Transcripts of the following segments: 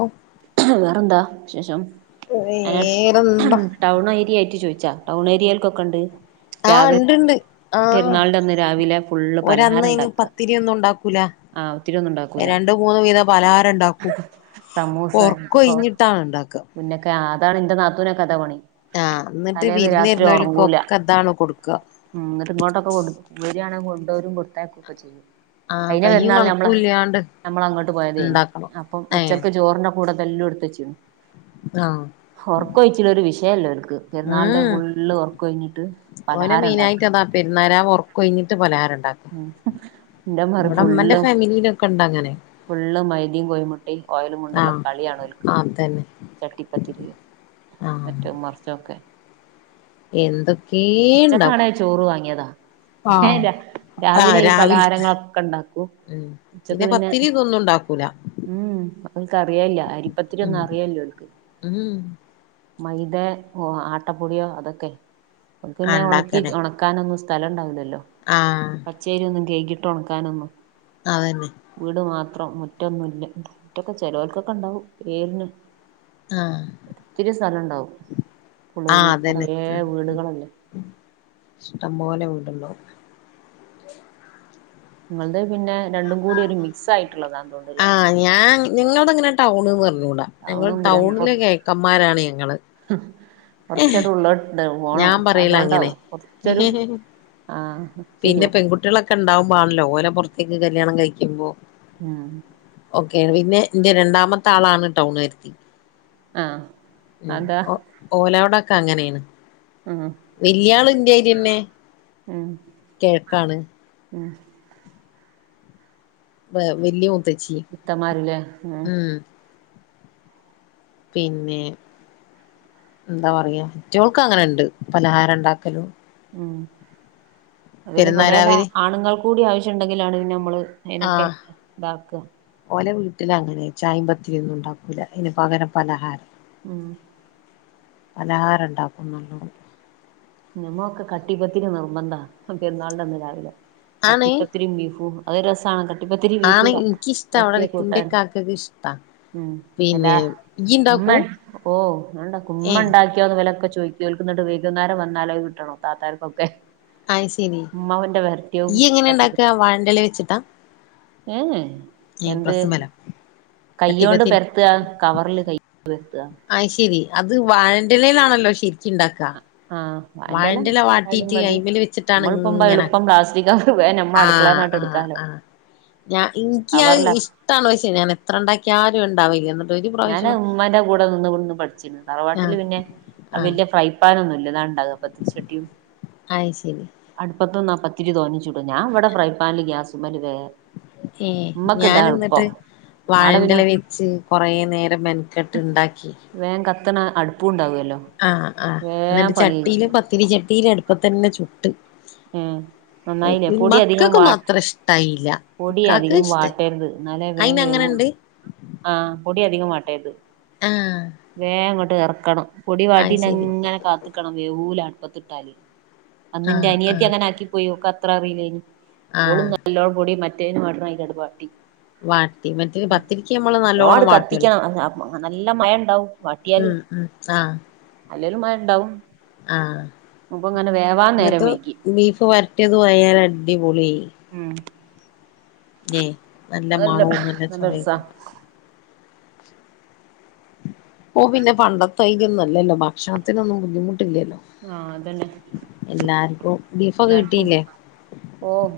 ഔ വേറെന്താ വിശേഷം അതിന വേറെന്താ ടൗൺഏരിയ ആട്ട് ചോദിച്ചാ ടൗൺ ഏരിയൽക്കൊക്കെ ഉണ്ട് ആഹ് രാവിലെ ഉണ്ട്ണ്ട് ആഹ് പെരുന്നാളിന്റെ അന്ന് രാവിലെ ഫുള്ള് ഒര പലഹാരം അന്നതിന് ഉണ്ടാക്കുക പത്തിരി ഒന്നും ഉണ്ടാക്കൂല ആഹ് ഒത്തിരി ഒന്നുണ്ടാവും രണ്ട് മൂന്ന് വീതം പലഹാരം ഉണ്ടാക്കൂ സമൂസ പറക്ക എന്തൊക്കോ കഴിഞ്ഞിട്ടാണ് ഉണ്ടാക്കുക മുന്നൊക്കെ അതാണ് എന്താ നാത്തുനെ കഥപണി ആഹ് എന്നിട്ട് വിരന്ന് വരുന്നവലക്കൊക്കെ അതാണ് കൊടുക്കുക ഉം അങ്ങ ഇങ്ങോട്ടൊക്കെ കൊടു കുരിയാണെങ്കിൽ കൊണ്ടരും കൊടുത്തേക്കും ഒക്കെ ചെയ്യും ആ കഴിഞ്ഞ കയ്യും പെരുന്നാൾ നമ്മള് കണക്കും ഇല്ലാണ്ട് നമ്മൾ അങ്ങോട്ട് പോയതേനി ഉണ്ടാക്കണം അപ്പം ഏ ഉച്ച ചോറിന്റെ കൂടെതെല്ലാം എടുത്ത വച്ചണ് ആ ഉറക്ക വിച്ചില്ല ഒരു വിഷയല്ലോ അവർക്ക് ചെറുന്നനാളിറെ ഉം ഫുള് ഉറർക്ക് കഴിഞ്ഞിട്ട് പലഹാരം ഉണ്ടാക്കുക വരുന്നാരം ഉറകഴിഞ്ഞിട്ട് പലഹറുണ്ടാക്കും ഉം എന്റെ മാറി ഫുളും ഫാമിലിയിലൊക്കെ ഇണ്ട് അങ്ങനെ ഫുള്ള് മൈനിം കോഴിമുട്ടിയ ഓയിലും കൊണ്ടുള്ള കളിയാണോൽക്കുന്നത് ആതന്നെ ചട്ടിപ്പത്തിരി മറ്റോ മറച്ചൊക്കെ എന്തൊക്കേ അച്ചക്കാണ ഇണ്ടാക്കും ചോറ് വാങ്ങിയതാ ഏഹ് ആഹ് ആഹ് രാവിലെ ഈ രാവിൽത്തെ പലഹാരങ്ങളൊക്കെ ഉണ്ടാക്കൂ ഉം ഉച്ചക്ക് പിന്നെ പത്തിരി ഇതൊന്നും ഉണ്ടാക്കൂല ഉം അവൾക്ക് അറിയല്ല അരിപ്പത്തിരി ഉം ഒന്നും അറിയല്ലോ അവൾക്ക് ഉം മൈദ ഓ ആട്ടപ്പൊടിയോ അതൊക്കെ ആഹ് പിന്നെ ഉണക്കി ഉണ്ടാക്കണേ ഉണ ക്കാനന്നും സ്ഥലം ഉണ്ടാവില്ലല്ലോ ആഹ് പച്ചേരി ഒന്നും കഴകിട്ട് ഉണക്കാനൊന്നു അതന്നെ വീട് മാത്രം മുറ്റൊന്നുമില്ല മുറ്റൊക്കെ ചെലവർക്കൊക്കെ ഉണ്ടാവും [unintelligible] ആഹ് ഇത്തിരി സ്ഥലണ്ടാവും [unintelligible] കുറ വീടുകളല്ലെ ഇഷ്ട്ടം പോലെ ഉണ്ടല്ലൊ നിങ്ങൾത് പിന്നെ രണ്ടും കൂടി ഒരു മിക്സ് ആയിട്ടുള്ളതാ തോന്നുല്ലേ ഞാ ഞങ്ങൾതങ്ങനെ ടൗൺന്ന് പറഞ്ഞൂടാ ഞങ്ങൾ ടൗണും ടൗണിലെ കേക്കന്മാരാണ് ഞങ്ങള് കൊറച്ചരു ഉള്ളോട്ട്ണ്ട് പോണം ഞാൻ പറയല അങ്ങനെ അതോണ്ടാവും കൊർച്ചൊരു ആഹ് ശരിയാ ഒക്ക ഉണ്ടാവുമ്പാണല്ലോ ഓലെ പുറത്തേക്ക് കല്യാണം കഴിക്കുമ്പോ ആഹ് ഓക്കെ പിന്നെ എന്റെ രണ്ടാമത്തെ ആളാണ് ടൗണാര്ത്തി ആഹ് ഉം അതാ ഓലോടൊക്കെ അങ്ങനെണ് ഉം വല്ല്യാൾ ന്തേ പിന്നെ ഉം ഉം വ വല്യോ ഇത്തമാരില്ലേ ആഹ് പിന്നെ എന്താ പറയാ മറ്റോക്ക്ങ്ങനെണ്ട് പലഹാരം ഉണ്ടാക്കലും ഉം പിന്നെ പെരേല് പെരുന്നാരാവിന് ആണുങ്ങൾ കൂടി ആവശ്യണ്ടെങ്കിലാണ് ഞമ്മള് അയ്നൊക്കെ ആഹ് താക്ക ഓലെ വീട്ടിലങ്ങനെ ചായി പത്തിരിം ഒന്നും ഉണ്ടാക്കൂല അയ്ന് പകരം പലഹാരം ഉം പലഹാരം ഉണ്ടാക്കും നല്ലോണം നമ്മൊളക്കെ കട്ടിപ്പത്തിരി നിർബന്ധാ പെരുന്നാളിൻ്റെന്ന് രാവിലെ ആണ് കട്ടിപ്പത്തിരി ബീഫും അത രസാണ് കട്ടിപ്പത്തിരി ബീഫും ആണ് എനിക്കിഷ്ട വെർട്ടിയ അവിടെ ഇന്റെ കൂട്ടാനും ഇക്കാക്കക്ക് ഇഷ്ടാ ഉം അല്ല പിന്നെ ഇയ്യ് ഉമ്മേ ഇണ്ടാക്കും ഓണ്ടാക്കും ഏഹ് മ്മണ്ടാക്കി ഇവലക്കെ ചോയ്ക്ക് കേൾക്ക്ന്ന്ണ്ട് വൈകുന്നാരം വന്നാലഹ് ക്ട്ടണം താത്താര്ക്കൊക്കെ. അയ് ശരി ഇമ്മാവന്റെ വർട്ട്യവും ഇയ്യ് എങ്ങനെ കട്ടിപ്പത്തി ഇണ്ടാക്കാ വാഴന്റെല വെച്ചിട്ടാ ഏഹ് ഏഹ് ഏഹ് എന്ത് പ്രസ്മലോ കയ്യോണ്ട് ചട്ടിപ്പത്തിരി പെ ത്ത കവറ്ൽ കൈ വ് ത്താ അഹ്ശെരി അത് വാഴൻ്റെലെലാണല്ലോ ശരിക്ക്ണ്ടാക്കാ. ആഹ് വായൻ്റലാ ആയാലും മതി അയിമല് വെച്ചിട്ടാണ് മ്മള്പ്പം ഇങ്ങനെ എള്പ്പം പ്ലാസ്റ്റിക്കാക്കും വേ ഞമ്മ ആഹ് അട്ക്കളേന്നാ ആഹ് എട്ക്കാലോ ആഹ് ഞാ ഇൻക്ക്യഹ് ഇഷ്ടാണ് പക്ഷേ ഞാൻ എത്ര ണ്ടാക്കിയാലും ഇണ്ടാവേല്ല്യ ന്ന് ഞാൻ മ്മാന്റെ കൂടെ നിന്നുകൊണ്ട് പഠിച്ചിണ് ആഹ് തറവാട്ട്ല് പിന്നെ ആഹ് വല്യ ക്രൈം വേറന്നുല്ലാ താണ്ടാവ പ്പ [unintelligible] ചട്ടിയും അഹ്ശരി അട്പ്പത്ത്ന്നാ പത്തിരി തോനിം ചുടും ഞാ ഇവടെ ഫ്രൈഫാൻൽ ഗ്യാസ്മ്മല് വേം ഏഹ് ഞാൻ ന്ന്ട്ട് ആടെ പിന്നെ വാഴൻ്റല വെച്ച് കൊറെ നേരം മെൻ കെട്ട്ണ്ടാക്കി വേം കത്ത്ണ അട്പ്പും ണ്ടാവല്ലോ. ആഹ് ആഹ് ന്ന്ട്ട് ചട്ടീല് പത്തിരി ചട്ടീല് അട്പ്പത്തന്നെ ചുട്ട് ഏഹ് നന്നായിലേ പൊടി അധികം വാ മക്കക്കൊന്നും അത്ര ഇഷ്ടായില്ല പൊടി ഇക്കാക്ക് അധികം ഇഷ്ടായി വാട്ടര്ത് ന്നാലേ വേം അയിന് വേവുള്ളൂ. അങ്ങനെണ്ട് ആഹ് പൊടി അധികം വാട്ടര്ത് ആഹ് വേം ങ്ങോട്ട് എർക്കണം. പൊടി അയ് ശരി വാട്ടീണ്ടങ്ങനെ കാത്ത്ക്കണം വേവൂല അട്പ്പത്ത്ട്ടാല് അന്ന്ന്റെ ആഹ് അനിയത്തി ആഹ് അങ്ങനെ ആക്കി പോയി ഓക്ക അത്ര അറിലേനി ഓള് ആഹ് നല്ലോ പൊടി മറ്റേ വാട്ട്നായിരി വാട്ടി. വാട്ടി മറ്റേ പത്തിരിക്ക്യമ്മള് നല്ലോണ്ണം വാട്ടുല്ലൊ. ആഹ് നല്ല മയണ്ടാവും വാട്ടിയാല് ഉം ഉം ആഹ് അല്ലേലും മയംണ്ടാവും. ആഹ് ന്ന്ട്ട് വൈകി ബീഫ് വരട്ട്യത് ആയാല് അടിപൊളിയി. ഉം ഏയ് നല്ല മണവും നല്ല ചൊവയൊക്കണ്ട ഓഹ് പിന്നെ പണ്ടത്തൈരി ഒന്നല്ലല്ലോ ഭക്ഷണത്തിനൊന്നും ബുദ്ധിമുട്ട്ല്ലല്ലോ. ആഹ് അതന്നെ എല്ലാർക്കും ബീഫൊക്കെ കിട്ടിയില്ലേ? ഓഹ്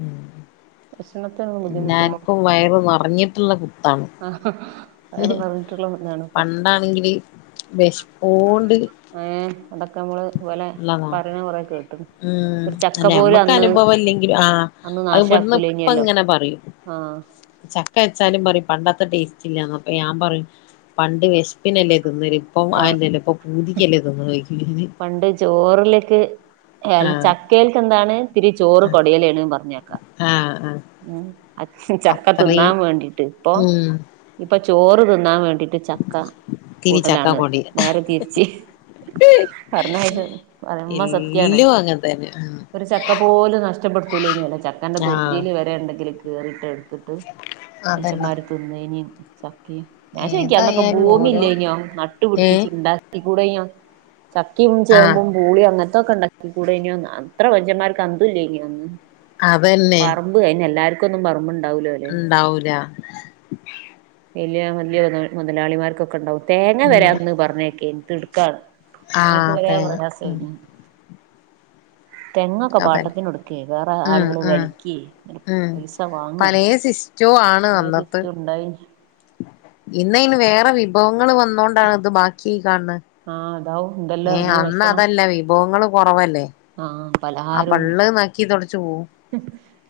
ഉം ഭക്ഷണത്തിനൊന്നും ബുദ്ധിമുട്ടില്ല. വയർ ന്ന പഞ്ഞിത്തുള്ള കുത്താണ് ആഹ് ഹ് വയറ് ഹ് നിറഞ്ഞിട്ടുള്ള ഇതാണ് ഇപ്പൊ പണ്ടാണെങ്കില് വെഷ്പ്പോണ്ട് ഏം അതൊക്കെ മ്മള് പോലെ പറിണ കൊറെ കേട്ട്ണ്. ഉം ഒരു ചക്ക അല്ലെ പോലും നമ്മക്ക് അന്ന് അനുഭവം ല്ലെങ്കിലും ആഹ് അന്ന് അഹ് ബട്ന്ന് പ്പ നാശാക്കൂലേനിയല്ലോ ങ്ങനെ പറയും. ആഹ് ചക്ക വെച്ചാലും പറിം പണ്ടത്തെ ടേസ്റ്റ് ഇല്ലാന്ന് അപ്പ ഞാ പറിം പണ്ട് വെഷ്പ്പ്നല്ലേ തിന്നല്. പ്പം ആഹ് അഹല്ലല്ലേ ഇപ്പൊ പൂതിക്കല്ലേ ത്ന്ന്ണോയ്ക്കും ഞാൻ. ചോർലേക്ക് എൽ ഞാന് ചക്കേൽ തിന്നാണ് തിരി ചോറ് കൊടിയൽ ണ് പർഞ്ഞേക്കാ. ആഹ് ആഹ് ഉം അച്ച് ആഹ് ചക്ക അത്രയും തിന്നാൻ വേണ്ടിട്ട് ഇപ്പൊ ഉം ഇപ്പ ചോറ് തിന്നാൻ വേണ്ടി ട്ട് ചക്ക ഇത്തിരി കൂട്ടലാണ് ചക്കപ്പൊടി നേരെ തിര്ച്ച് പറണായിരന്നെ പറിമ്പം സ ഇല്ലോ വാങ്ങേണ്ടേന്ന് ഉം ഒര് ചക്ക പോലും നഷ്ടപ്പെട്ത്തൂലേനില്ലോ ചക്കൻന്റെ തൂർ ആഹ് വരെ ണ്ടെങ്കില് കേറിട്ട് ട്ത്ത്ട്ട് അതന്നെ മൻഷമ്മാര് തിന്നേ നിം ചക്കേം. ഞാൻ ചോയിക്കാ അന്നൊക്കെ ഏതായാലും ഭൂമി ഓരോ ഇല്ലേനോ നട്ട് ഏഹ് പുട്പ്പിച്ച് ണ്ടാക്കി കൂടെനോ? ചക്കിയും ആഹ് ചേമ്പും പൂളിയും അങ്ങനത്തെക്കെ ണ്ടാക്കി കൂടെനിന്ന് അത്ര മനുഷ്യന്മാർക്ക് അന്തും ഇല്ല്യനിയോ അന്ന് അതന്നെ മ്പ് അയിന് എല്ലർക്കുംന്നും പറമ്പ്ണ്ടാവുലലോ ണ്ടാവൂലാ വലിയ വലിയ മുതലാളിമാർക്കൊക്കെണ്ടാവും തേങ്ങ ഉണ്ട വരാന്ന് പറഞ്ഞേക്കെനി തിടുക്കാണ് അങ്ങക്ക് ആഹ് വരെ തേങ്ങ ഉം പ്രയാസഏനി തെങ്ങൊക്കെ അതന്നെ പാട്ടത്തിന് ഒടുക്കേ വേറെ ഉം ആളുകള് ഉം വലി ഉം പലയ ശിസ്റ്റവും ആണ് അന്നത്തെ ഇണ്ടായിനി ഇന്ന അയിന് വേറെ വിഭവങ്ങൾ വന്നോണ്ടാണ് ഇത് ബാക്കി കാണണെ ആഹ് അതാവും എന്തെല്ലാം എറങ്ങി ഭക്ഷണം വിഭവങ്ങള് കുറവല്ലേ ആഹ് ആ പലഹാരും പള്ള് നക്കി തുടച്ചു പോവും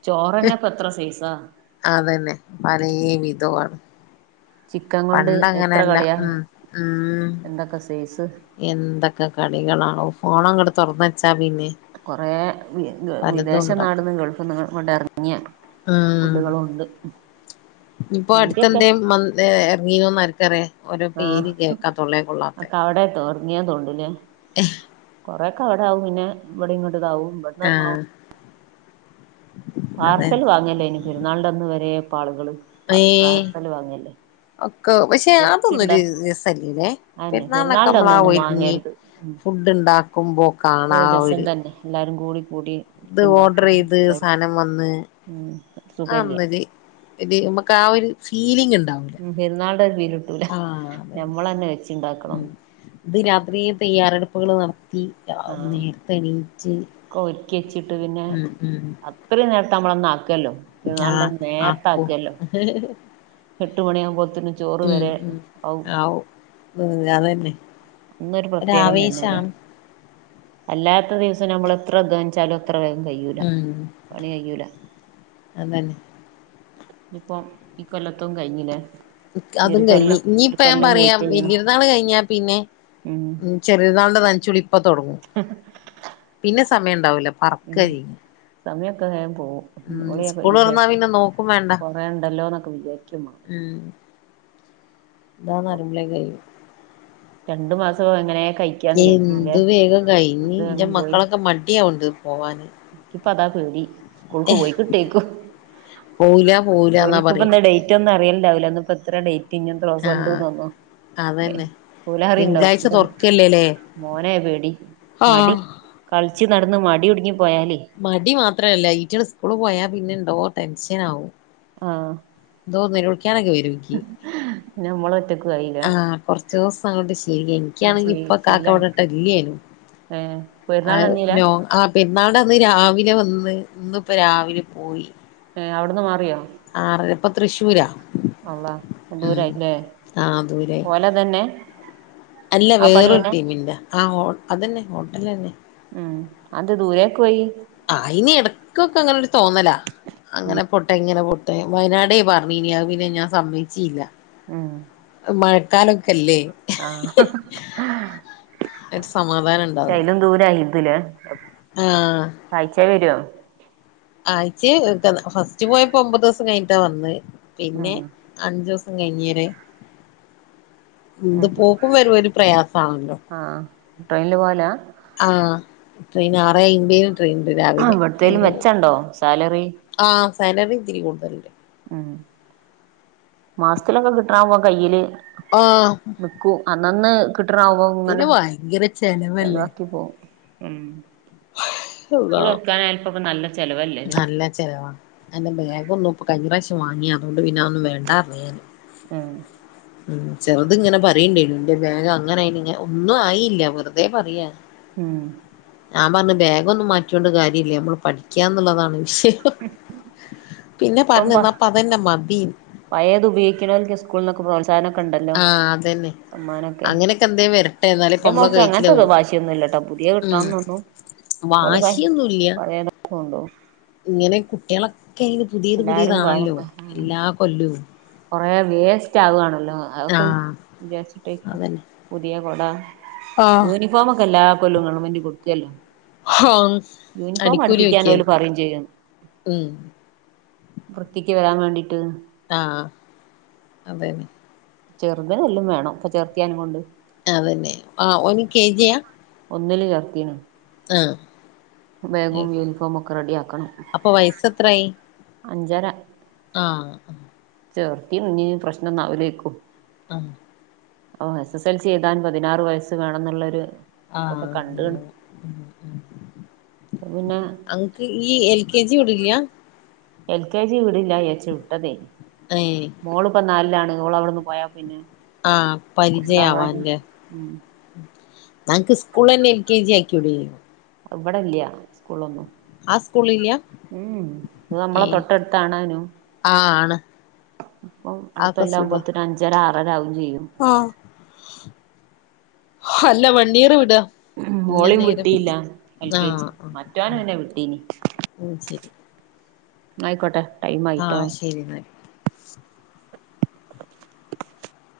ചോറന്നെ പ്പ എത്ര സൈസാ അതന്നെ പലേ വിധവാണ് ചിക്കൻ കൊണ്ട് എത്ര പണ്ടങ്ങനെല്ല കളിയാ ഉം ഉം എന്തൊക്കെ സൈസ് എന്തൊക്കെ കളികളാണോ ഫോണങ്ങട്ട് തോറന്നച്ചാ പിന്നെ കൊറെ വി പലതും വിദേശ ഉണ്ടാക്കാം നാട്ന്ന് ഗൾഫ്ന്ന് ഇങ്ങട്ട് എറങ്ങിയ ഉം ഫുഡുകളും ണ്ട് ഇപ്പൊ അടുത്തെന്തെ മ എറങ്ങീനോ ആര്ക്കറിയ ഓരോ പേര് കേക്കാ തോള്ളേ കൊള്ളാത്ത അവടെ തോ ങ്ങിയാ തോണ്ടു ലെ [unintelligible] കൊറെക്കെ അവടെ ആകും പിന്നെ ഇവടീ ഇങ്ങട്ട്താവും ആ പാർസൽ അതന്നെ വാങ്ങല്ലേ അയിന് പെരുന്നാൾൻ്റെന്ന് വരെ ഇപ്പ ആളുകള് ഏഹ് പാർസൽ വാങ്ങല്ലേ ഒക്കെ പക്ഷെ അതൊന്നും വെച്ചുണ്ട ഒരു രസല്ല്യലെ അതന്നെ പെരുന്നാള്ന് ഒക്കെ പെരുന്നാളിന്റെ അമ്മളാ അന്നൊന്നും ഒരുങ്ങി വാങ്ങരുത് ഉം ഫുഡ് ണ്ടാക്കുമ്പോ കാണ ഒരു രസം ഒര് തന്നെ എല്ലാരും കൂടി കൂടി ഇത് ഉണ്ടാക്കലും ഓർഡർയ്ത് തിന്നലും സാനം വന്ന് ഉം അ സുഖല്യ ഒന്നൊര് ഇത് അമ്മക്ക് ആ ഒരു ഫീലിംഗ് ണ്ട ഉം പെരുന്നാള്ൻ്റെ ഒരു ഫീലിട്ടൂല അതെ ഞമ്മളന്നെ വെച്ചിണ്ടാക്കണം ഉം ഇത് രാത്രി തയ്യാറെടുപ്പുകൾ നടത്തി ആഹ് നേരത്തെ എണിയിച്ച് ഒക്കെ ഒരുക്കിച്ചിട്ട് പിന്നെ അത്രയും നേരത്തെ അമ്മള് അന്ന് ആക്കല്ലോ പെരുന്നാള്ൻ്റെ ആഹ് അന്ന് നേരത്തെ ആക്കും ആക്കല്ലോ [unintelligible] എട്ടുണയാ ബോത്തിന് ഉം ഉം ആവും ഉം അതന്നെ അന്നരു പ്രത്യേകം തന്നെല്ലേ ഒരാവേശാണ് അല്ലാത്ത ദിവസം നമ്മള് എത്ര അധ്വാനിച്ചാലും അത്ര വേഗം കഴൂല ഉം പണി കഴൂല അതന്നെ ഞ്ഞിപ്പം ഇ കൊല്ലത്തും കഴിഞ്ഞിലെ അതും കഴിഞ്ഞ് ഇഞ്ഞിപ്പ ഞാൻ പറയാം ചെയ്യണം വല്യയൊരുന്നാള് കഴിഞ്ഞാ പിന്നെ ഉം ചെറിയർന്നാൽൻ്റെ നനച്ചുളി ഇപ്പൊ തൊടങ്ങും പിന്നെ സമയം ണ്ടാവൂല പറക്കാ ഉം ചെയ്യ സമയൊക്കെ വേംപോവും തുറന്നാ [unintelligible] പിന്നെ നോക്കും വേണ്ട കൊറേണ്ടല്ലോ ന്നൊക്കെ വിചാരിക്കും അമ്മള് ഉം ഇതാ ന്നറിമ്പളേക്ക് കഴിയും രണ്ടു മാസം എങ്ങനെ കഴിക്ക എന്തു വേഗം കഴിഞ് ഇന്റെ മക്കളൊക്കെ മടിയാവ്ണ്ട് പോവാന് ക്കിപ്പ അതാ പേടി സ്കൂൾക്ക് പോയി കിട്ടേക്കു പോവൂല പോവൂലന്നാ ഓല്ക്ക് പറയണ് ഇപ്പന്ന് ഡേറ്റ് ഒന്നും അറിയൽണ്ടാവൂലാ ഇന്ന് ഇപ്പോ എത്ര ഡേറ് റ്റ് ഇഞ്ഞി എത്രോസം ആഹ് ഇണ്ട്‌ന്നൊന്നും അതന്നെ പൂലാഹറി ഉണ്ടോ തിങ്കളാഴ്ച ഇവിടെ തുറക്കല്ലേല്ലേ മോനയ പേടി മടി ആഹ് കളിച്ച് നടന്ന് മടിടുങ്ങിപ്പോയാലേ മടി മാത്രല്ല ഈറ്റെള് സ്കൂള് പോയാൽ പിന്നെ ഇന്തോ ടെൻഷൻ ആവോ ആഹ് എന്തൊ നിലവിളിക്കാനൊക്കെ വരുംഎനിക്ക്- പിന്നെ നമ്മള് ഒറ്റക്ക് ആയില്ലേ ആഹ് കൊറച്ച ദിവസം അങ്ങോട്ട് ശീലായ് എനിക്കാണെങ്കി ഇപ്പൊ കാക്ക ശീലായി ഇവിടട്ടല്ലനും ഏഹ് അ പെരുന്നാളിനന്നീലാ നോ ആ ഇന്നാളതിരാവിലെ വന്ന് ഇന്ന് ഇപ്പ രാവിലെ പോയി ഏഹ് അവിടുന്ന് മാറിയോ ആറ് ഇപ്പ തൃശ്ശൂര- അള്ളാ ദൂരയില്ലേ ആഹ് ദൂരെ പോലെ തന്നെ അല്ല ആ വേറൊരു പണിയന്നെ ടീമിന്റെ ആ അതന്നെ ഹോട്ടൽ തന്നെ ഉം അത് ദൂരെയ്ക്ക് പോയി ആയിന് ഇടക്കൊക്കെ അങ്ങനെ ഒരു തോന്നല അങ്ങനെ പൊട്ടെ ഇങ്ങനെ പൊട്ടെ വയനാടേ പറഞ്ഞുനി അത് പിന്നെ ഞാൻ സമ്മയിച്ചില്ല ഉം മഴക്കാലൊക്കെല്ലേ ആഹ് ഒരു സമാധാനം ഉണ്ടാവൂല്ല ദൂരെആണെതില് ആഹ് ആഴ്ചേ വെര്വോ ആയിച്ച ഫസ്റ്റ് പോയപ്പോ ഒമ്പത് ദിവസം കഴിഞ്ഞിട്ടാ വന്നേ ഉം പിന്നെ അഞ്ചു ദിവസം കഴിഞ്ഞേരെ ഇന്ത് ഉം പോക്കും വരും ഒരു പ്രയാസമാണല്ലോ ആഹ് ട്രെയിനിൽ പോവാലാ ആഹ് ട്രെയിൻ ആറേ അയിമ്പേും ട്രെയിൻ ഉണ്ട് രാവിലെ ഇവിടത്തേലും അയിന് പോ വെച്ചണ്ടോ സാലറി ആഹ് സാലറി ഇത്തിരി കൂടുതൽ കിട്ടും - ഉം മാസത്തിലൊക്കെ കിട്ടണ പോവാ കയ്യില് ആഹ് വിക്കൂ അന്നന്ന് കിട്ടണാവ്പോ ഇങ്ങനെ പിന്നെ ഭയങ്കര ചെലവല്ലേ ചെലവാക്കി പോവും ഉം അള്ളാ സ്കൂൾ തൊക്കാനായപ്പ നല്ല- ചെലവല്ലേ ല്ലേ നല്ല ചെലവാ എന്റെ ബാഗ് ഒന്നും കഴിഞ്ഞ പ്രാവശ്യം വാങ്ങിയ അതുകൊണ്ട് പിന്നെ അതൊന്നും വേണ്ടാ ആഹ് ഉം ചെറുത് ഇങ്ങനെ പറയുണ്ടേ എന്റെ ബാഗ് അങ്ങനെയി ഒന്നും ആയില്ല വെറുതെ പറയാ മ്ഹ് - ഞാൻ പറഞ്ഞു ബാഗൊന്നും മാറ്റിയൊണ്ട് കാര്യയില്ലൃ നമ്മൾ പഠിക്കാന്നുള്ളതാണ് വിഷയം പിന്നെ പറഞ്ഞന്ന അപ്പ അതന്നെ മതി പയത് ഉപോഗിക്കണോെർക്ക് സ്കൂളിലൊക്കെ പ്രോത്സാഹന ഒക്ക ഉണ്ടല്ലോ ആഹ് അതന്നെ അമ്മാനൊക്കെ അങ്ങനെയൊക്കെ എന്തേ വരട്ടെ എന്നാലേ ഇപ്പൊ എന്റെ നമ്മളെ മോക്ക് അങ്ങനത്തെോ കഴിച്ചിലാവുള്ളൂ വാശിയൊന്നുമില്ലാട്ടോ പുതിയ കിട്ടണംന്നൊന്നും വാശിയൊന്നൂല്യാ പഴയതൊക്കെകൊണ്ടോ- ഇങ്ങനെ കുട്ടികളൊക്കെ അയിന് പുതിയത് എല്ലാരും പുതിയതാണല്ലോ എല്ലാ കൊല്ലവും കൊറെേ വേസ്റ്റ് ആവുകവാണല്ലോ ആ അതൊക്കെ വിചാരിച്ചിട്ടേക്കൂം അതന്നെ പുതിയ കൊട ആ യൂണിഫോമൊക്കെ എല്ലാ കൊല്ലോം ഗവൺമെന്റ് കൊടുക്കല്ലോ ആഹ് യൂണിഫോം അടിക്കൂലി അടുപ്പിക്കാൻ ഓല് വക്കിയന്ന് പറയും ചെയ്യും ഉം വൃത്തിക്ക് വരാൻ വേണ്ടീട്ട് ആഹ് അതെന്നെ ചെറുതെല്ലാം വേണം അപ്പൊ ചെർത്തിയാന കൊണ്ട് അതന്നെ ആ ഒ കെ ജിയാ ഒന്നില് ചേർത്തിന് ആ ബാഗും യൂണിഫോമു ഒക്കെ റെഡി ആക്കണം അപ്പൊ അഞ്ചര ആഹ ചേർത്തിനിഞ്ഞി പ്രശ്നംഒന്നും ആവൂലെർക്കും ആഹ് ഓഹ് എസ് എസ് എൽ സി എഴുതാൻ പതിനാറ് വയസ്സ് വേണംന്നുള്ളൊരു ഇതൊക്കെ ആഹ് കണ്ട്ണ് അപ്പൊ [unintelligible] പിന്നെ അഹ് ഈ എൽ കെ ജി വിടില്ല എൽ കെ ജി ഇവിടില്ല വിചാരിച്ചു വിട്ടതേർന്ന് അതേ മോളിപ്പോ നാലിലാണ് ഓള് അവിടെന്ന് പോയാ പിന്നെ ആഹ് പരിചയ ആവാൻ കൊണ്ടാവാന് ല്ലേ ഉം ന്നാങ്ങക്ക് സ്കൂൾലന്നെ എൽ കെ ജി ആയികൂടായില്ലേ ഇബടെ ഇല്ല്യാ സ്കൂളൊന്നും ആ സ്കൂളില്ല ഉം ഇത് നമ്മളെ ഏഹ് തൊട്ട എടുത്ത്ണാനും ആഹ് ആണ് അപ്പൊ അടുത്തല്ലാകുമ്പോത്തന് അഞ്ചര ആറര ആകയും ചെയ്യും ആഹ അല്ല വണ്ടിയറ് വിട ഉം ഓളീം വിട്ടിയില്ല എൽ കെ ജി മറ്റോനെ പിന്നെ വിട്ടീന് അത് ശരി ആയിക്കോട്ടെ ടൈം ആഹ ആയിട്ടോ ശരി എന്നാൽ